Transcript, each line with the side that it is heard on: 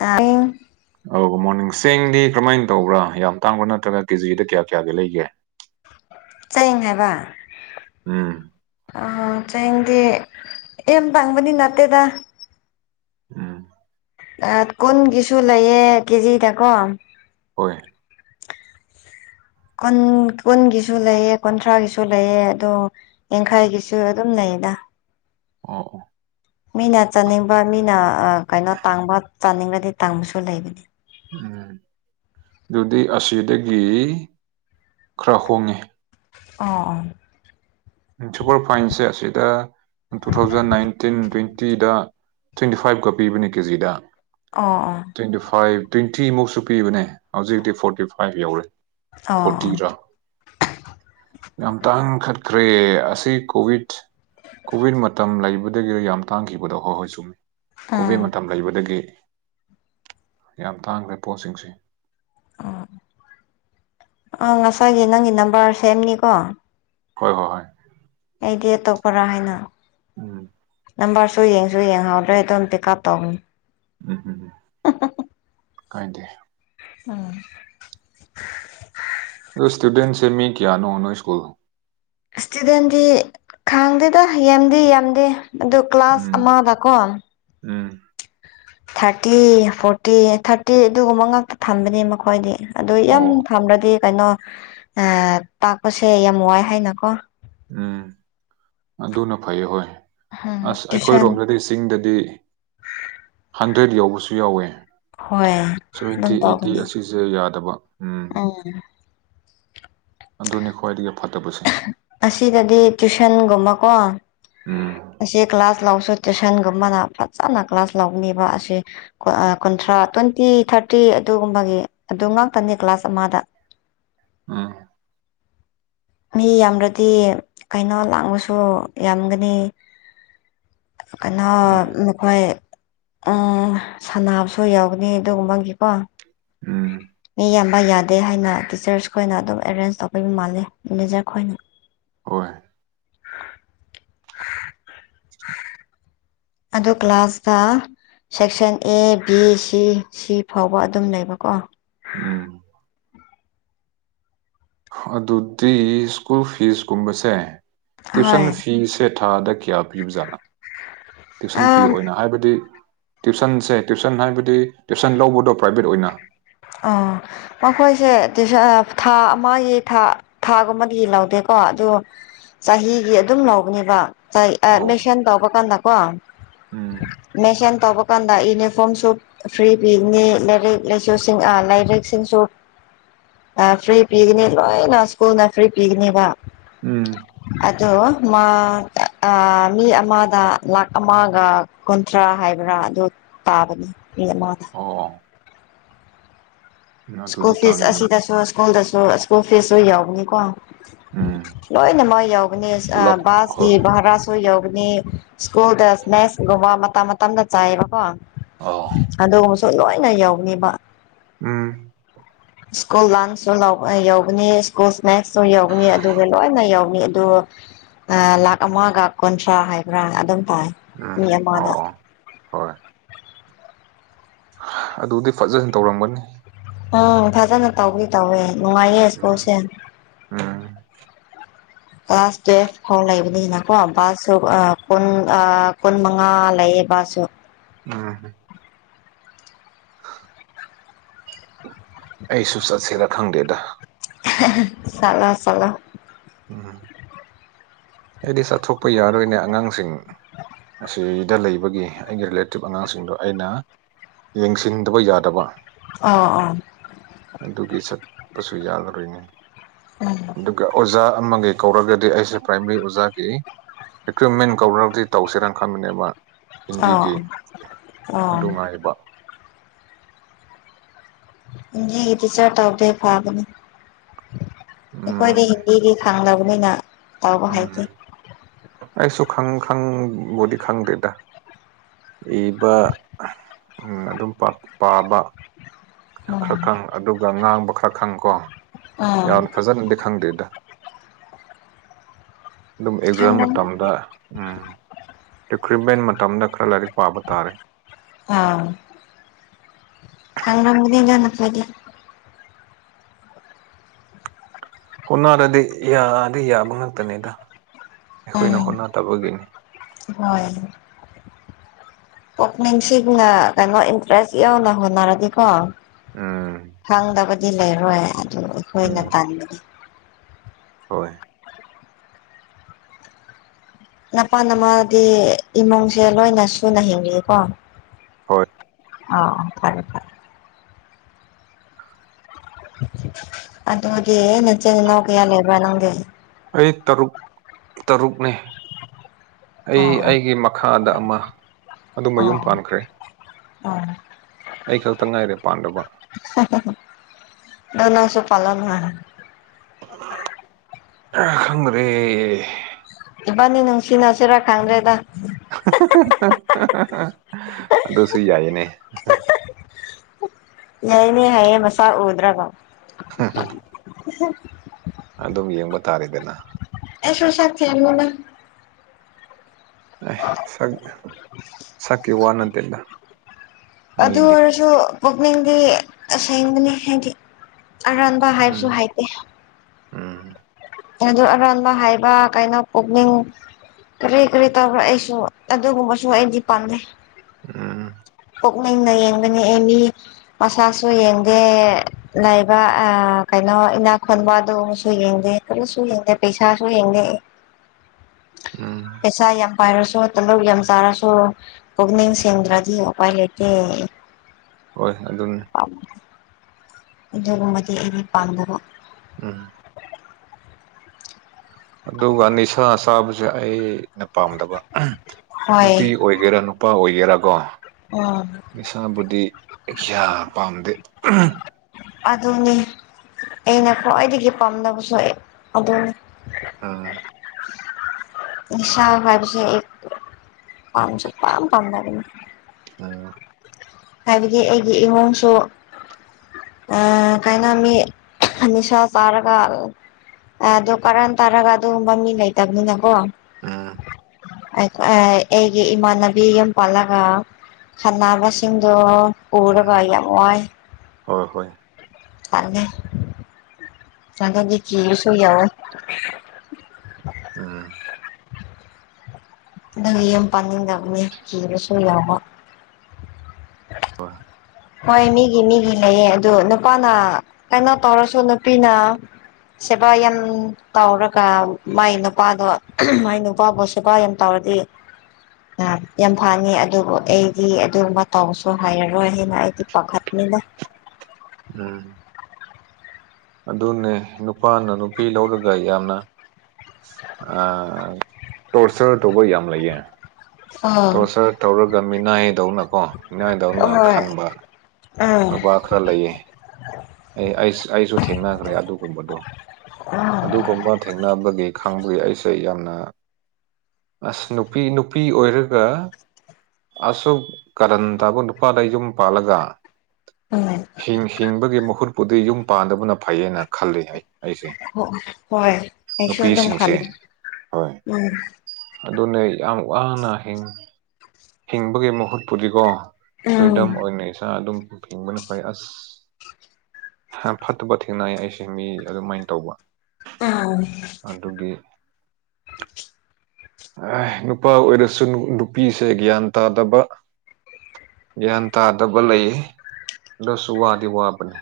left: ꯑ
right: ꯑꯣ good morning ꯆꯦꯡꯗꯤ ꯀꯔꯝꯃꯥꯏꯅ ꯇꯧꯕ꯭ꯔꯥ ꯌꯥꯝ ꯇꯥꯡꯕ꯭ꯔꯥ ꯅꯠꯇ꯭ꯔꯒ ꯀꯦꯖꯤꯗ ꯀꯌꯥ ꯀꯌꯥꯒꯤ ꯂꯩꯒꯦ
left: ꯆꯌꯦꯦꯡ ꯍꯥꯏꯕ
right: ꯎꯝ
left: ꯆ ꯑ ꯇꯪꯕꯅꯤ ꯅꯅꯥꯇꯦꯗ
right: ꯎꯝ
left: ꯀꯨꯟꯒꯤꯁꯨ ꯂꯩꯌꯦ ꯀꯦꯖꯤꯗꯀꯣ
right: ꯍꯣꯏ
left: ꯀꯨꯟ ꯀꯨꯟꯒꯤꯁꯨ ꯂꯩꯑꯦ ꯀꯨꯟꯊ꯭ꯔꯥꯒꯤꯁꯨ ꯂꯩꯑ ꯑꯗꯣ ꯌꯥꯡꯈꯥꯏꯒꯤꯁꯨ ꯑꯗꯨꯝ ꯂꯩꯗ
right: ꯑꯣ ꯑꯣ
left: ꯃꯤꯅ
right: ꯑ-
left: ꯆꯥꯅꯤꯡꯕ ꯃꯤꯅ ꯀꯩꯅꯣ ꯇꯥꯡꯕ ꯆꯥꯅꯤꯡꯕꯗꯤ ꯇꯥꯡꯕꯁꯨ ꯂꯩꯕꯅꯤ
right: ꯎꯝ ꯑꯗꯨꯗꯤ ꯑꯁꯤꯗꯒꯤ ꯈꯔ ꯍꯣꯡꯉꯦ
left: ꯑꯣ
right: ꯁꯨꯄꯔ ꯐꯥꯏꯟꯁꯦ ꯑꯁꯤꯗ ꯇꯨ ꯊꯥꯎꯖꯟ ꯅꯥꯏꯟꯇꯤꯟ ꯇ꯭ꯋꯦꯟꯇꯤꯗ ꯇ꯭ꯋꯦꯟꯇꯤ ꯐꯥꯏꯚꯀ ꯄꯤꯕꯅꯦ ꯀꯦꯖꯤꯗ
left: ꯑꯣ
right: ꯇ꯭ꯋꯦꯟꯇꯤ ꯐꯥꯏꯚ ꯇ꯭ꯋꯦꯟꯇꯤꯃꯨꯛꯁꯨ ꯄꯤꯕꯅꯦ ꯍꯧꯖꯤꯛꯇꯤ ꯐꯣꯔꯇꯤ ꯐꯥꯏꯚ ꯌꯧꯔꯦ
left: ꯑꯣ ꯑꯣ
right: ꯐꯣꯔꯇꯤꯔꯥ ꯌꯥꯝ ꯇꯥꯡꯈꯠ ꯈꯔ‌ꯦ ꯑꯁꯤ ꯀꯣꯕꯤꯠ ꯀꯣꯚꯤꯠ ꯃꯇꯝ ꯂꯩꯕꯗꯒꯤ ꯌꯥꯝ ꯇꯥꯡꯈꯤꯕꯗꯣ ꯍꯣꯏ ꯍꯣꯏ ꯆꯨꯝꯃꯤ
left: ꯑꯣ ꯑꯣ
right: ꯀꯣꯚꯤꯠ ꯃꯇꯝ ꯂꯩꯕꯗꯒꯤ ꯌꯥꯝ ꯇꯥꯡꯈ꯭ꯔꯦ ꯄꯣꯠꯁꯤꯡꯁꯦ
left: ꯑꯣ ꯑꯥ ꯉꯁꯥꯏꯒꯤ ꯅꯪꯒꯤ ꯅꯝꯕꯔ ꯁꯦꯝꯅꯤꯀꯣ
right: ꯍꯣꯏ ꯍꯣꯏ ꯍꯣꯏ
left: ꯑꯩꯗꯤ ꯑꯇꯣꯞꯄ꯭ꯔꯥ ꯍꯥꯏꯅ
right: ꯎꯝ
left: ꯅꯝꯕꯔꯁꯨ ꯌꯦꯡꯁꯨ ꯌꯦꯡꯍꯧꯗ꯭ꯔꯦ ꯑꯗꯨꯝ ꯄꯤꯛ ꯑꯞ ꯇꯧꯕꯅꯤ
right: ꯎꯝ ꯎꯝ
left: [unintelligible]
right: ꯀꯥꯏꯗꯦ
left: ꯎꯝ
right: ꯑꯗꯨ ꯏꯁꯇꯨꯗꯦꯟꯁꯦ ꯃꯤ ꯀꯌꯥꯅ‌ꯣ ꯅꯣꯏ ꯁ꯭ꯀꯨꯜ
left: ꯏꯁꯇꯨꯗꯦꯟꯗꯤ ꯈꯪꯗꯦꯗ ꯌꯥꯝꯗꯤ ꯌꯥꯝꯗꯦ ꯑꯗꯨ ꯀ꯭ꯂꯥꯁ
right: ꯎꯝ
left: ꯑꯃꯗꯀꯣ
right: ꯎꯝ
left: ꯊꯥꯔꯇꯤ ꯐꯣꯔꯇꯤ ꯊꯥꯔꯇꯤ ꯑꯗꯨꯒꯨꯝꯕ ꯉꯥꯛꯇ ꯊꯝꯕꯅꯦ ꯃꯈꯣꯏꯗꯤ ꯑꯗꯨ ꯌꯥꯝ
right: ꯑꯣ
left: ꯊꯝꯔꯗꯤ ꯀꯩꯅꯣ ꯇꯥꯛꯄꯁꯦ ꯌꯥꯝ ꯋꯥꯏ ꯍꯥꯏꯅꯀꯣ
right: ꯎꯝ ꯑꯗꯨꯅ ꯐꯩ ꯍꯣꯏ
left: ꯎꯝ
right: ꯑꯁ
left: ꯇ꯭ꯋꯨꯁꯟ
right: ꯑꯩꯈꯣꯏꯔꯣꯝꯗꯗꯤ ꯆꯤꯡꯗ ꯗꯤ ꯍꯟꯗ꯭ꯔꯦꯗ ꯌꯧꯕꯁꯨ ꯌꯥꯎꯋꯦ
left: ꯍꯣꯏ
right: ꯁꯚꯦꯟꯇꯤ ꯑꯩꯠꯇꯤ ꯑꯁꯤꯁꯦ ꯌꯥꯗꯕ ꯎꯝ
left: ꯑꯥ
right: ꯑꯗꯨꯅꯤ ꯈ꯭ꯋꯥꯏꯗꯒꯤ ꯐꯠꯇꯕꯁꯦ
left: ꯑꯁꯤꯗꯗꯤ ꯇꯨꯏꯁꯟꯒꯨꯝꯕꯀꯣ
right: ꯎꯝ
left: ꯑꯁꯤ ꯀ꯭ꯂꯥꯁ ꯂꯧꯁꯨ ꯇꯨꯏꯁꯟꯒꯨꯝꯕꯅ ꯐꯖꯅ ꯀ꯭ꯂꯥꯁ ꯂꯧꯅꯤꯕ ꯑꯁꯤ ꯀꯨꯟꯊ꯭ꯔꯥ ꯇ꯭ꯋꯦꯟꯇꯤ ꯊꯥꯔꯇꯤ ꯑꯗꯨꯒꯨꯝꯕꯒꯤ ꯑꯗꯨ ꯉꯥꯛꯇꯅꯤ ꯀ꯭ꯂꯥꯁ ꯑꯃꯗ
right: ꯎꯝ
left: ꯃꯤ ꯌꯥꯝꯔꯗꯤ ꯀꯩꯅꯣ ꯂꯥꯡꯕꯁꯨ ꯌꯥꯝꯒꯅꯤ
right: [inaudible]
left: ꯀꯩꯅꯣ
right: ꯎꯝ
left: ꯅꯈꯣꯏ ꯎꯝ ꯁꯅꯕꯁꯨ ꯌꯥꯎꯒꯅꯤ ꯑꯗꯨꯒꯨꯝꯕꯒꯤꯀꯣ
right: ꯎꯝ
left: ꯃꯤ ꯌꯥꯝ ꯌꯥꯗꯦ ꯍꯥꯏꯅ ꯇꯤꯆꯔꯁ ꯈꯣꯏꯅ ꯑꯗꯨꯝ ꯑꯦꯔꯦꯟꯖ ꯇꯧꯕꯤꯕ ꯃꯥꯜꯂꯦ ꯃꯦꯅꯦꯖꯔ ꯈꯣꯏꯅ
right: ꯍꯣꯏ
left: ꯑꯗꯣ ꯀ꯭ꯂꯥꯁꯗ ꯁꯦꯛꯁꯟ ꯑꯦ ꯕꯤ ꯁꯤ ꯁꯤ ꯐꯥꯎꯕ ꯑꯗꯨꯝ ꯂꯩꯕꯀꯣ
right: ꯎꯝ ꯑꯗꯨꯗꯤ ꯁ꯭ꯀꯨꯜ ꯐꯤꯁꯀꯨꯝꯕꯁꯦ ꯇꯨꯏꯁꯟ
left: ꯍꯣꯏ
right: ꯐꯤꯁꯦ ꯊꯥꯗ ꯀꯌꯥ ꯄꯤꯕ ꯖꯥꯠꯅ ꯇꯨꯏꯁꯟ ꯐꯤ
left: ꯑꯝ
right: ꯑꯣꯏꯅ ꯍꯥꯏꯕꯗꯤ ꯇꯨꯏꯁꯟꯁꯦ ꯇꯨꯏꯁꯟ ꯍꯥꯏꯕꯗꯤ ꯇꯨꯏꯁꯟ ꯂꯧꯕꯗꯣ ꯄ꯭ꯔꯥꯏꯚꯦꯠ ꯑꯣꯏꯅ
left: ꯑꯣ ꯃꯈꯣꯏꯁꯦ ꯇꯨꯏꯁꯟ ꯊꯥ ꯑꯃꯒꯤ ꯊꯥ ꯊꯥꯒꯨꯝꯕꯗꯤ ꯂꯧꯗꯦꯀꯣ ꯀ‌ꯣ ꯑꯗꯨ ꯆꯍꯤꯒꯤ ꯑꯗꯨꯝ ꯂꯧꯕꯅꯦꯕ
right: ꯑꯧ
left: ꯃꯦꯁꯟ ꯇꯧꯕꯀꯥꯟꯗꯀꯣ
right: ꯎꯝ
left: ꯃꯦꯁꯟ ꯇꯧꯕ ꯗꯨꯀꯥꯟꯗ ꯌꯨꯅꯤꯐꯣꯔꯝꯁꯨ ꯐ꯭ꯔꯤ ꯄꯤꯕꯅꯤ ꯂꯥꯏꯔꯤꯛ ꯂꯥꯏꯁꯨ [unintelligible] ꯑꯥ ꯂꯥꯏꯔꯤꯛꯁꯤꯡꯁꯨ ꯐ꯭ꯔꯤ ꯄꯤꯒꯅꯤ ꯂꯣꯏꯅ ꯁ꯭ꯀꯨꯜꯅ ꯐ꯭ꯔꯤ ꯄꯤꯒꯅꯤꯕ
right: ꯎꯝ
left: ꯑꯗꯣ ꯃꯥ ꯃꯤ ꯑꯃꯗ ꯂꯥꯛ ꯑꯃꯒ ꯀꯨꯟꯊ꯭ꯔꯥ ꯍꯥꯏꯕ꯭ꯔꯥ ꯇꯥꯕꯅꯤ ꯃ ꯃꯥꯗ
right: ꯑꯣ
left: ꯁ꯭ꯀꯨꯜ
right: ꯑꯗꯨꯗꯤ
left: ꯐꯤꯁ
right: ꯇꯥꯡꯉꯤꯅꯦ
left: ꯑꯁꯤꯗꯁꯨ ꯁ꯭ꯀꯨꯜꯗꯁꯨ ꯁ꯭ꯀꯨꯜ ꯐꯤꯁꯁꯨ ꯌꯥꯎꯕꯅꯤꯀꯣ
right: ꯎꯝ
left: ꯂꯣꯏꯅꯃꯛ ꯌꯧꯒꯅꯤ
right: ꯄꯨꯂꯞ ꯍꯣꯏ
left: ꯕꯥꯁꯀꯤ
right: ꯍꯣꯏ
left: ꯚꯔꯥꯁꯨ ꯌ ꯁꯀꯨꯜꯁꯀꯨꯝꯕ ꯃꯇꯝ ꯃꯇꯝꯗ ꯆꯥꯏꯑꯕꯀꯣ
right: ꯑꯣ
left: ꯑꯗꯨ ꯁꯨ ꯂꯣꯏꯅ ꯌꯎꯅꯤꯕ
right: ꯎꯝ
left: ꯁ꯭ꯀꯨꯜ ꯂꯟꯁꯁꯨ ꯌꯧꯒꯅꯤ ꯁ꯭ꯀꯨꯜ ꯏꯁꯅꯦꯛꯁꯁꯨ ꯌꯧꯒꯅꯤ ꯑꯗꯨꯒ ꯂꯣꯏꯅ ꯌꯧꯅꯤ ꯑꯗꯨ ꯂꯥꯈ ꯑꯃꯒ ꯀꯨꯟꯊ꯭ꯔꯥ ꯍꯥꯏꯕ꯭ꯔꯥ ꯑꯗꯨꯝ ꯇꯥꯏ ꯃꯤ
right: ꯎꯝ ꯑꯣ
left: ꯑꯃꯗ
right: ꯑꯣ ꯍꯣꯏ ꯑꯗꯨꯗꯤ ꯐꯖꯟ ꯇꯧꯔꯝꯒꯅꯤ
left: ꯎꯝ ꯐꯖꯅ ꯇꯧꯋ ꯇꯧꯋꯦ ꯅꯨꯡꯉꯥꯏꯌꯦ
right: ꯎꯝ
left: ꯁ꯭ꯀꯨꯜꯁꯦ
right: ꯎꯝ
left: ꯀ꯭ꯂꯥꯁ ꯇꯨꯋꯦꯜꯐ ꯐꯥꯎ ꯂꯩꯕꯅꯤꯅ ꯀꯣ ꯁꯨ ꯀꯨꯟ ꯀꯨꯟ ꯃꯉꯥ ꯂꯩ ꯑꯦꯕꯥꯁꯨꯣ
right: ꯎꯝ ꯑꯩꯁꯨ ꯆꯠꯁꯦꯔ ꯈꯪꯗꯦꯗ
left: ꯆꯂꯣ ꯆꯂꯣ
right: ꯎꯝ ꯑꯩꯗꯤ ꯆꯠꯊꯣꯛꯄ ꯌꯥꯔꯣꯏꯅꯦ ꯑꯉꯥꯡꯁꯤꯡ ꯁꯤꯗ ꯂꯩꯕꯒꯤ ꯑꯩꯒꯤ ꯔꯤꯂꯦꯇꯤꯞ ꯑꯉꯥꯡꯁꯤꯡꯗꯣ ꯑꯩꯅ ꯌꯦꯡꯁꯤꯟꯗꯕ ꯌꯥꯗꯕ
left: ꯑ ꯑꯥ
right: ꯑꯗꯨꯒꯤ ꯆꯠꯄꯁꯨ ꯌꯥꯂꯣꯏꯅꯤ
left: ꯎꯝ
right: ꯑꯗꯨꯒ ꯑꯣꯖꯥ ꯑꯃꯒꯤ ꯀꯧꯔꯒꯗꯤ ꯑꯩꯁꯦ ꯄ꯭ꯔꯥꯏꯃꯔꯤ ꯑꯣꯖꯥꯒꯤ ꯏꯀ꯭ꯋꯤꯞꯃꯦꯟ ꯀꯧꯒꯗꯤ ꯇꯧꯁꯤꯦꯔꯅ ꯈꯟꯕꯅꯦꯕ
left: ꯑꯣ
right: ꯍꯤꯟꯗꯤꯒꯤ
left: ꯑꯣ
right: ꯑꯗꯨꯉꯥꯏꯕ
left: ꯍꯤꯟꯗꯤꯒꯤ ꯇꯤꯆꯔ ꯇꯧꯗꯦ ꯐꯕꯅꯤ
right: ꯎꯝ
left: ꯑꯩꯈꯣꯏꯗꯤ ꯍꯤꯟꯗꯤꯗꯤ ꯈꯪꯗꯕꯅꯤ ꯅ
right: ꯎꯝ ꯑꯩꯁꯨ ꯈꯪ ꯈꯪꯕꯗꯤ ꯈꯪꯗꯦꯗ ꯏꯕ ꯎ ꯑꯗꯨꯝ ꯄꯥꯕ ꯈꯔ
left: ꯎꯝ
right: ꯈꯪ ꯑꯗꯨꯒ ꯉꯥꯡꯕ ꯈꯔ ꯈꯪ ꯀꯣ
left: ꯎꯝ
right: ꯌꯥꯝꯅ ꯐꯖꯅꯗꯤ ꯈꯪꯗꯦꯗ ꯑꯗꯨꯝ ꯑꯦꯛꯖꯥꯝ
left: ꯈꯪꯒꯅꯤ
right: ꯃꯇꯝꯗ ꯎꯝ ꯔꯤꯀ꯭ꯔꯨꯏꯠꯃꯦꯟ ꯃꯇꯝꯗ ꯈꯔ ꯂꯥꯏꯔꯤꯛ ꯄꯥꯕ ꯇꯥꯔꯦ
left: ꯀꯪꯗꯤꯅꯄꯗꯤ
right: ꯍꯣꯠꯅꯔꯗꯤ ꯌꯥꯗꯤ ꯌꯥꯕ ꯉꯥꯛꯛꯇꯅꯦꯗ
left: ꯎꯝ
right: ꯑꯦꯈꯣꯏꯅꯈꯨꯅꯥ ꯇꯥꯕꯒꯅꯤ
left: ꯍꯣꯏ ꯄꯨꯛꯅꯤꯡꯁꯤꯡꯅ ꯀꯩꯅꯣ ꯏꯟꯇꯔꯦꯁ ꯌꯥꯎꯅ ꯍꯣꯠꯅꯔꯗꯤꯀꯣ
right: ꯎꯝ
left: ꯈꯪꯗꯕꯗꯤ ꯂꯩꯔꯣꯏ ꯑꯗꯨ ꯑꯩꯈꯣꯏꯅ
right: ꯎꯝ
left: ꯇꯟꯃꯤꯅꯤ
right: ꯍꯣꯏ
left: ꯅꯄꯥꯥꯟ ꯅꯃꯥꯗꯤ ꯏꯃꯨꯡꯁꯦ ꯂꯣꯏꯅ ꯁꯨꯅ ꯍꯤꯡꯂꯤꯀꯣ
right: ꯍꯣꯏ
left: ꯑ ꯐꯔꯦ ꯐꯔꯦ ꯑꯗꯨꯗꯤ ꯅꯆꯦꯅ ꯀꯌꯥ ꯂꯩꯦꯕ ꯅꯪꯗꯤ
right: ꯑꯩ ꯇꯔꯨꯛ ꯇꯔꯨꯛꯅꯤ ꯑꯩ
left: ꯑꯣ
right: ꯑꯩꯒꯤ ꯃꯈꯥꯗ ꯑꯃ ꯑꯗꯨ
left: ꯑꯣ
right: ꯃꯌꯨꯝ ꯄꯥꯟꯈ꯭ꯔꯦ
left: ꯑꯣ
right: ꯑꯩ ꯈꯛꯇ ꯉꯥꯏꯔꯦ ꯄꯥꯟꯗꯕ
left: ꯗꯙꯅꯥꯁꯨ ꯄꯂꯅ ꯍꯥꯏ
right: ꯈꯪꯔꯦ
left: ꯅꯤ ꯅꯪ ꯁꯤꯅꯥ ꯍꯥꯁꯤꯔꯛ ꯈꯪꯗ꯭ꯔꯦꯗ
right: ꯑꯗꯨꯗꯣꯁꯨ ꯌꯥꯏꯅꯦ
left: ꯅꯅꯦ ꯍꯥꯏꯌꯦ ꯃꯁꯥ ꯎꯗ꯭ꯔꯥꯒ
right: ꯑꯗꯨꯝ ꯌꯦꯡꯕ ꯇꯥꯔꯦꯗꯅ
left: ꯑꯦꯁꯣꯏ ꯁꯥ ꯊ ꯃꯅ
right: ꯑ ꯁ ꯁꯀꯤ ꯍꯅꯗꯂ
left: ꯑꯗꯨ ꯑꯣꯏꯔꯁꯨ ꯄꯨꯛꯅꯤꯡꯗꯤ ꯑꯁꯦꯡꯕꯅꯤ ꯍꯥꯏꯗꯤ ꯑꯔꯥꯟꯕ ꯍꯥꯏꯕꯁꯨ
right: ꯎꯝ
left: ꯍꯥꯏꯇꯦ
right: ꯎꯝ
left: ꯑꯗꯨ ꯑꯔꯥꯟꯕ ꯍꯥꯏꯕ ꯀꯥꯏꯅ ꯑꯣꯐ ꯄꯨꯛꯅꯤꯡ ꯀꯔꯤ ꯀꯔꯤ ꯇꯧꯕ꯭ꯔ ꯑꯩꯁꯨ ꯑꯗꯨꯒꯨꯝꯕꯁꯨ ꯑꯩꯗꯤ ꯄꯥꯝꯅꯩ
right: ꯎꯝ
left: ꯄꯨꯛꯅꯤꯡꯅ ꯌꯦꯡꯕꯅꯤ ꯑꯦ ꯃꯤ ꯃꯁꯥꯁꯨ ꯌꯦꯡꯗꯦ ꯂꯩꯕ ꯩꯅ ꯏꯅꯥ ꯈꯣꯟꯕꯗꯁꯨ ꯌꯦꯡꯗꯦ ꯀꯣꯁꯨ ꯌꯦꯡꯗꯦ ꯄꯩꯁꯥꯁꯨ ꯌꯦꯡꯗꯦ
right: ꯎꯝ
left: ꯑꯦꯁ ꯌꯥꯝ ꯄꯥꯏꯔꯁꯨ ꯇꯂꯧ ꯌꯥꯝ ꯆꯥꯔꯁꯨ ꯀꯛꯅꯤꯡ ꯁꯦꯡꯗ꯭ꯔꯗꯤ ꯎꯄꯥꯏ ꯂꯩꯇꯦ
right: ꯍꯣꯏ ꯑꯗꯨꯅꯤ
left: ꯑꯗꯨꯒꯨꯝꯕꯗꯤ ꯑꯩꯩꯅ ꯄꯥꯝꯗꯕ
right: ꯎꯝ ꯑꯗꯨꯒ ꯅꯤꯁꯥ ꯆꯥꯕꯁꯦ ꯑꯩꯅ ꯄꯥꯝꯗꯕ
left: ꯍꯣꯏ
right: ꯅꯨꯄꯤ ꯑꯣꯏꯒꯦꯔꯥ ꯅꯨꯄꯥ ꯑꯣꯏꯒꯦꯔꯥꯀꯣ
left: ꯎꯝ
right: ꯅꯤꯁꯥꯕꯨꯗꯤ ꯑꯌꯥ ꯄꯥꯝꯗꯦ
left: ꯑꯗꯨꯅꯤ ꯑꯩꯅ ꯈ꯭ꯋꯥꯏꯗꯒꯤ ꯄꯥꯝꯅꯕꯁꯨ ꯑꯩ ꯑꯗꯨꯅꯤ
right: ꯍ
left: ꯁꯥ ꯐꯕꯤꯁꯦ ꯄꯨꯄꯥ ꯄ
right: ꯎꯝ
left: ꯍꯥꯏꯕꯗꯤ ꯑꯩꯒꯤ ꯏꯍꯣꯡꯁꯨ ꯑ ꯀꯥꯏꯅꯃꯤ ꯃꯤꯁ ꯆꯔꯒ ꯑꯗꯨ ꯀꯔꯟ ꯇꯥꯔꯒ ꯑꯗꯨꯒꯨꯝꯕ ꯃꯤ ꯂꯩꯇꯕꯅꯤꯅꯀꯣ
right: ꯎꯝ
left: ꯑꯩꯒꯤ ꯏꯃꯥꯟꯅꯕꯤ ꯑꯃ ꯄꯜꯂꯒ ꯈꯥꯟꯅꯕꯁꯤꯡꯗꯣ ꯀꯔ
right: ꯎꯝ
left: ꯄꯃꯣꯥꯏ
right: ꯍꯣꯏ ꯍꯣꯏ
left: ꯀꯂꯦ ꯆꯂꯗꯤ ꯆꯤꯔ ꯁꯣꯏ ꯌꯥꯋ
right: ꯑꯝ
left: ꯑꯗꯨꯗꯒꯤ ꯌꯥꯝ ꯄꯥꯅꯤꯡꯗꯕꯅꯤ ꯀꯤꯕꯁꯨ ꯌꯥꯎꯕ
right: ꯋꯥ
left: ꯍꯣꯏ ꯃꯤꯒꯤ ꯃꯤꯒꯤ ꯂꯩꯌꯦ ꯑꯗꯨ ꯅꯨꯄꯥꯅ ꯀꯩꯅꯣ ꯇꯧꯔꯁꯨ ꯅꯨꯄꯤꯅ ꯁꯦꯕꯥ ꯌꯥꯝ ꯇꯧꯔꯒ ꯃꯥꯏ ꯅꯨꯄꯥꯗꯣ ꯃꯥꯏ ꯅꯨꯄꯥꯕꯨ ꯁꯦꯕꯥ ꯌꯥꯝ ꯇꯧꯔ ꯑꯗ ꯑ ꯌꯥꯝ ꯐꯉ ꯑꯗꯨꯕꯨ ꯑꯩꯗꯤ ꯑꯗꯨꯝꯕ ꯇꯧꯁꯨ ꯍꯥꯏꯔꯔꯣꯏ ꯍꯥꯏꯦꯅ ꯑꯩꯗꯤ ꯄꯥꯈꯠ
right: ꯎꯝ ꯑꯗꯨꯅꯦ ꯅꯨꯄꯥꯅ ꯅꯨꯄꯤ ꯂꯧꯔꯒ ꯌꯥꯝꯅ ꯇꯣꯔꯆꯔ ꯇꯧꯕ ꯌꯥꯝ ꯂꯩꯌꯦ
left: ꯑꯥ
right: ꯇꯣꯁꯔ ꯇꯧꯔꯒ ꯃꯤꯅꯥꯏꯌꯦ ꯗꯧꯅꯀꯣ ꯅꯏꯗꯧꯅ
left: ꯍꯣꯏ
right: ꯈꯟꯕ
left: ꯎꯝ
right: ꯅꯨꯄꯥ ꯈꯔ ꯂꯩꯌꯦ ꯑꯩ ꯑꯩ ꯑꯩꯁꯨ ꯊꯦꯡꯅꯈ꯭ꯔꯦ ꯑꯗꯨꯒꯨꯝꯕꯗꯣ ꯑꯗꯨꯒꯨꯝꯕ ꯊꯦꯡꯅꯕꯒꯤ ꯈꯪꯕꯨ ꯑꯩꯁꯦ ꯌꯥꯝꯅ ꯑꯁ ꯅꯨꯄꯤ ꯅꯨꯄꯤ ꯑꯣꯏꯔꯒ ꯑꯁꯨꯛ ꯀꯔꯟ ꯇꯥꯕꯨ ꯅꯨꯄꯥꯗ ꯌꯨꯝ ꯄꯥꯜꯂꯒ
left: ꯎꯝ
right: ꯍꯤꯡ ꯍꯤꯡꯕꯒꯤ ꯃꯍꯨꯠꯄꯨꯗꯤ ꯌꯨꯝ ꯄꯥꯟꯗꯕꯅ ꯐꯩꯌꯦꯅ ꯈꯜꯂꯤ ꯑꯩꯁꯦ
left: ꯍꯣꯏ ꯑꯩꯁꯨ ꯑꯗꯨꯝ ꯈ
right: ꯅꯨꯄꯤꯁꯤꯡꯁꯦ ꯍꯣꯏ
left: ꯎꯝ
right: ꯑꯗꯨꯅꯦ ꯌꯥꯝ ꯋꯥꯅ ꯍꯤꯡꯕꯒꯤ ꯃꯍꯨꯠ ꯄꯨꯔꯤꯀꯣ
left: ꯎꯝ
right: ꯐ꯭ꯔꯤꯗꯝ ꯑꯣꯏꯅ ꯏꯁꯥ ꯑꯗꯨꯝ ꯍꯤꯡꯕꯅ ꯐꯩ ꯑꯁ ꯐꯠꯇꯕ ꯊꯦꯡꯅꯩ ꯑꯩꯁꯦ ꯃꯤ ꯑꯗꯨꯃꯥꯏꯅ ꯇꯧꯕ ꯑꯗꯨꯒꯤ
left: ꯑ
right: ꯅꯨꯄꯥ ꯑꯣꯏꯔꯁꯨ ꯅꯨꯄꯤꯁꯦ ꯒ꯭ꯌꯥꯟ ꯇꯥꯗꯕ ꯒ꯭ꯌꯥꯟ ꯇꯥꯗꯕ ꯂꯩꯌꯦ ꯂꯁꯨ ꯋꯥꯗꯤ ꯋꯥꯕꯅꯤ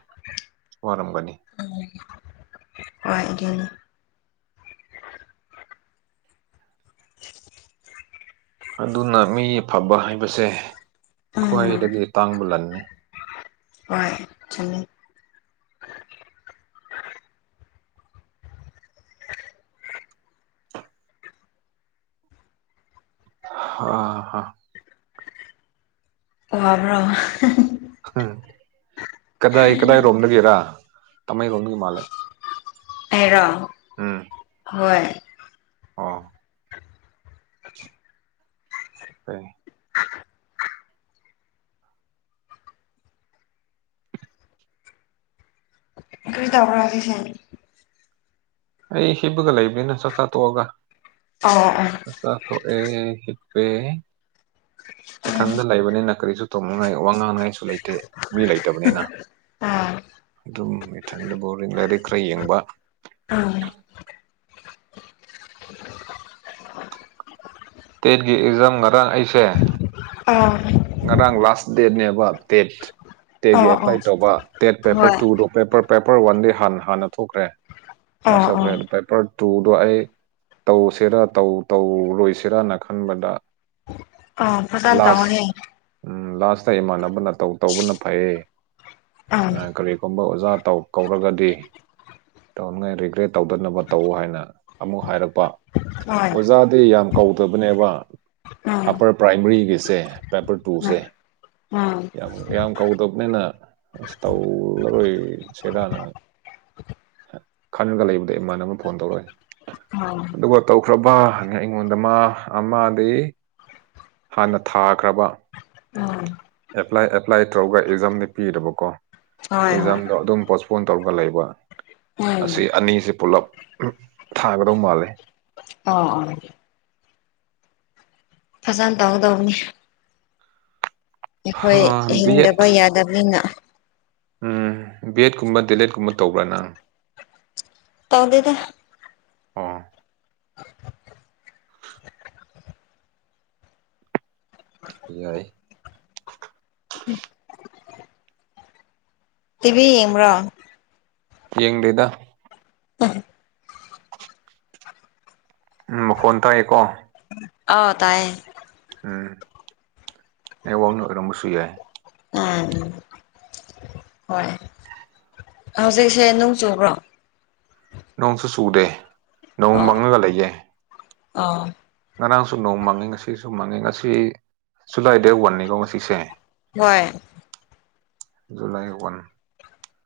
right: ꯄꯔꯝꯝꯕꯅꯤ
left: ꯍꯒ
right: ꯑꯗꯨꯅ ꯃꯤ ꯑꯐꯕ ꯍꯥꯏꯕꯁꯦ
left: ꯎꯝ
right: ꯈ꯭ꯋꯥꯏꯗꯒꯤ ꯇꯥꯡꯕ ꯂꯟꯅꯤ
left: ꯍꯚ ꯆ
right: ꯑ ꯍ
left: ꯑꯣꯕ꯭ꯔꯣ
right: ꯀꯗꯥ ꯀꯗꯥ ꯔꯣꯗꯒꯦ ꯔ ꯇꯃ ꯔꯣꯒ ꯃꯥꯂꯦ
left: ꯍꯔꯣ ꯍꯣꯏ
right: ꯑꯥ ꯍ
left: ꯀ꯭ꯔꯤ ꯇꯕꯔꯖꯤꯁ
right: ꯑꯩ ꯍꯤꯄꯒ ꯂꯩꯕꯅꯤꯅ ꯆꯥꯛꯆꯥꯥꯊꯣꯛꯑꯒ
left: ꯑꯣ ꯑꯣ
right: ꯆꯥꯛꯆꯥꯥ ꯊꯣꯛꯣꯛꯑꯦ ꯏꯊꯟꯇ ꯂꯩꯕꯅꯤꯅ ꯀꯔꯤꯁꯨ ꯇꯧꯅꯉꯥꯏ ꯋꯥ ꯉꯥꯡꯅꯉꯥꯏꯁꯨ ꯂꯩꯇꯦ ꯃꯤ ꯂꯩꯇꯕꯅꯤꯅ
left: ꯑꯥ
right: ꯑꯗꯨꯝ ꯏꯊꯟꯗ ꯕꯣꯔꯤꯡ ꯂꯥꯏꯔꯤꯛ ꯈꯔ ꯌꯦꯡꯕ
left: ꯑꯥ
right: ꯑ ꯇꯦꯠꯒꯤ ꯑꯦꯛꯖꯥꯝ ꯉꯔꯥꯡ ꯑꯩꯁꯦ
left: ꯑꯥ
right: ꯉꯔꯥꯡ ꯂꯥꯁ ꯗꯦꯠꯅꯦꯕ ꯗꯦꯠ ꯇꯦꯒꯤ
left: ꯑꯣ ꯑꯣ
right: ꯑꯦꯄ꯭ꯂꯥꯏ ꯇꯧꯕ ꯇꯦꯠ ꯄꯦꯄꯔ
left: ꯍꯣꯏ
right: ꯇꯨꯗꯨ ꯄꯦꯄꯔ ꯄꯦꯄꯔ ꯋꯥꯟꯗꯤ ꯍꯥꯟꯅ ꯍꯥꯟꯅ ꯊꯣꯛꯈ꯭ꯔꯦ
left: ꯑꯥ ꯑꯥ
right: ꯄꯁꯈꯅ ꯄꯦꯄꯔ ꯇꯨꯗꯣ ꯑꯩ ꯇꯧꯁꯤꯔ ꯇꯧ ꯇꯧꯔꯣꯏꯁꯤꯔꯅ ꯈꯟꯕꯗ
left: ꯑꯥꯎ ꯐꯊ ꯇ
right: ꯂꯥꯁ
left: ꯍꯅꯦ
right: ꯎꯝ ꯂꯥꯁꯇ ꯏꯃꯥꯟꯅꯕꯅ ꯇꯧꯕꯅ ꯐꯩꯌꯦ
left: ꯑꯥ
right: ꯀꯔꯤꯒꯨꯝꯕ ꯑꯣꯖꯥ ꯇꯧ ꯀꯧꯔꯒꯗꯤ ꯇꯧꯅꯤꯡꯉꯥꯏ ꯔꯤꯒ꯭ꯔꯦꯠ ꯇꯧꯗꯅꯕ ꯇꯧ ꯍꯥꯏꯅ ꯑꯃꯨꯛ ꯍꯥꯏꯔꯛꯄ
left: ꯍꯣꯏ
right: ꯑꯣꯖꯥꯗꯤ ꯌꯥꯝ ꯀꯧꯗꯕꯅꯦꯕ
left: ꯎꯝ
right: ꯑꯞꯄꯔ ꯄ꯭ꯔꯥꯏꯃꯔꯤꯒꯤꯁꯦ ꯄꯦꯄꯔ ꯇꯨꯁꯦ
left: ꯎꯝ
right: ꯌꯥꯝ ꯌꯥꯝ ꯀꯧꯗꯕꯅꯤꯅ ꯑꯁ ꯇꯧꯔꯔꯣꯏ ꯁꯦꯔꯥꯅ ꯈꯥꯟꯅꯔꯒ ꯂꯩꯕꯗꯩ ꯏꯃꯥꯟꯅꯕ ꯑꯃ ꯐꯣꯟ ꯇꯧꯔꯛꯑꯦ
left: ꯎꯝ ꯑꯣ
right: ꯑꯗꯨꯒ ꯇꯧꯈ꯭ꯔꯕ ꯑꯩꯉꯣꯟꯗ ꯃꯥ ꯑꯃꯗꯤ ꯍꯥꯟꯅ ꯊꯥ ꯈ꯭ꯔꯕ
left: ꯎꯝ
right: ꯑꯦꯄ꯭ꯂꯥꯏ ꯑꯦꯄ꯭ꯂꯥꯏ ꯇꯧꯒ ꯑꯦꯛꯖꯥꯝꯗꯤ ꯄꯤꯔꯕꯀꯣ
left: ꯍꯣꯏ
right: ꯑꯦꯛꯖꯥꯝꯗꯣ ꯑꯗꯨꯝ ꯄꯣꯁꯄꯣꯟ ꯇꯧꯔꯒ ꯂꯩꯕ
left: ꯍꯣꯏ
right: ꯉ
left: ꯎꯝ
right: ꯑꯅꯤꯁꯤ ꯄꯨꯂꯞ ꯊꯥꯒꯗꯧ ꯃꯥꯜꯂꯦ
left: ꯦ ꯐꯖꯅ ꯇꯧꯗꯧꯅꯤ ꯑꯩꯈꯣꯏ
right: ꯕꯤ ꯑꯦꯠ
left: ꯍꯤꯡꯗꯕ ꯌꯥꯗꯕꯅꯤꯅ
right: ꯎꯝ ꯕꯦꯠꯀꯨꯝꯕ ꯗꯦꯂꯦꯠꯀꯨꯝꯕ ꯇꯧꯕ꯭ꯔꯥ ꯅꯪ
left: ꯇꯧꯗꯗ
right: ꯑꯥ ꯑꯦꯏ
left: ꯇꯤꯚꯤ ꯏ꯭ꯔꯣ
right: ꯌꯦꯡ ꯂꯩꯗ ꯎꯝ ꯃꯈꯣꯟ ꯇꯥꯛꯑꯦꯀꯣ
left: ꯑ ꯇꯥꯏꯌꯦ
right: ꯎꯝ ꯅ ꯋꯥꯡꯅ ꯑꯣꯏꯔꯝꯕꯁꯨ ꯌꯥꯏ
left: ꯎꯝ ꯍꯣꯏ ꯍꯧꯖꯤꯛꯁꯦ ꯅꯣꯡ ꯆꯨꯕ꯭ꯔꯣ
right: ꯅꯣꯡꯁꯨ ꯆꯨꯗꯦ ꯅꯣꯡ
left: ꯑꯣ
right: ꯃꯪꯉꯒ ꯂꯩꯌꯦꯦ
left: ꯑꯣ
right: ꯉꯔꯥꯡꯁꯨ ꯅꯣꯡ ꯃꯥꯡꯉꯤ ꯉꯁꯤꯁꯨ ꯃꯥꯡꯉꯤ ꯉꯁꯤ ꯖꯨꯂꯥꯏ ꯗꯦ ꯋꯥꯟꯅꯤꯀꯣ ꯉꯁꯤꯁꯦ
left: ꯍꯣꯏ
right: ꯖꯨꯂꯥꯏ ꯋꯥꯟ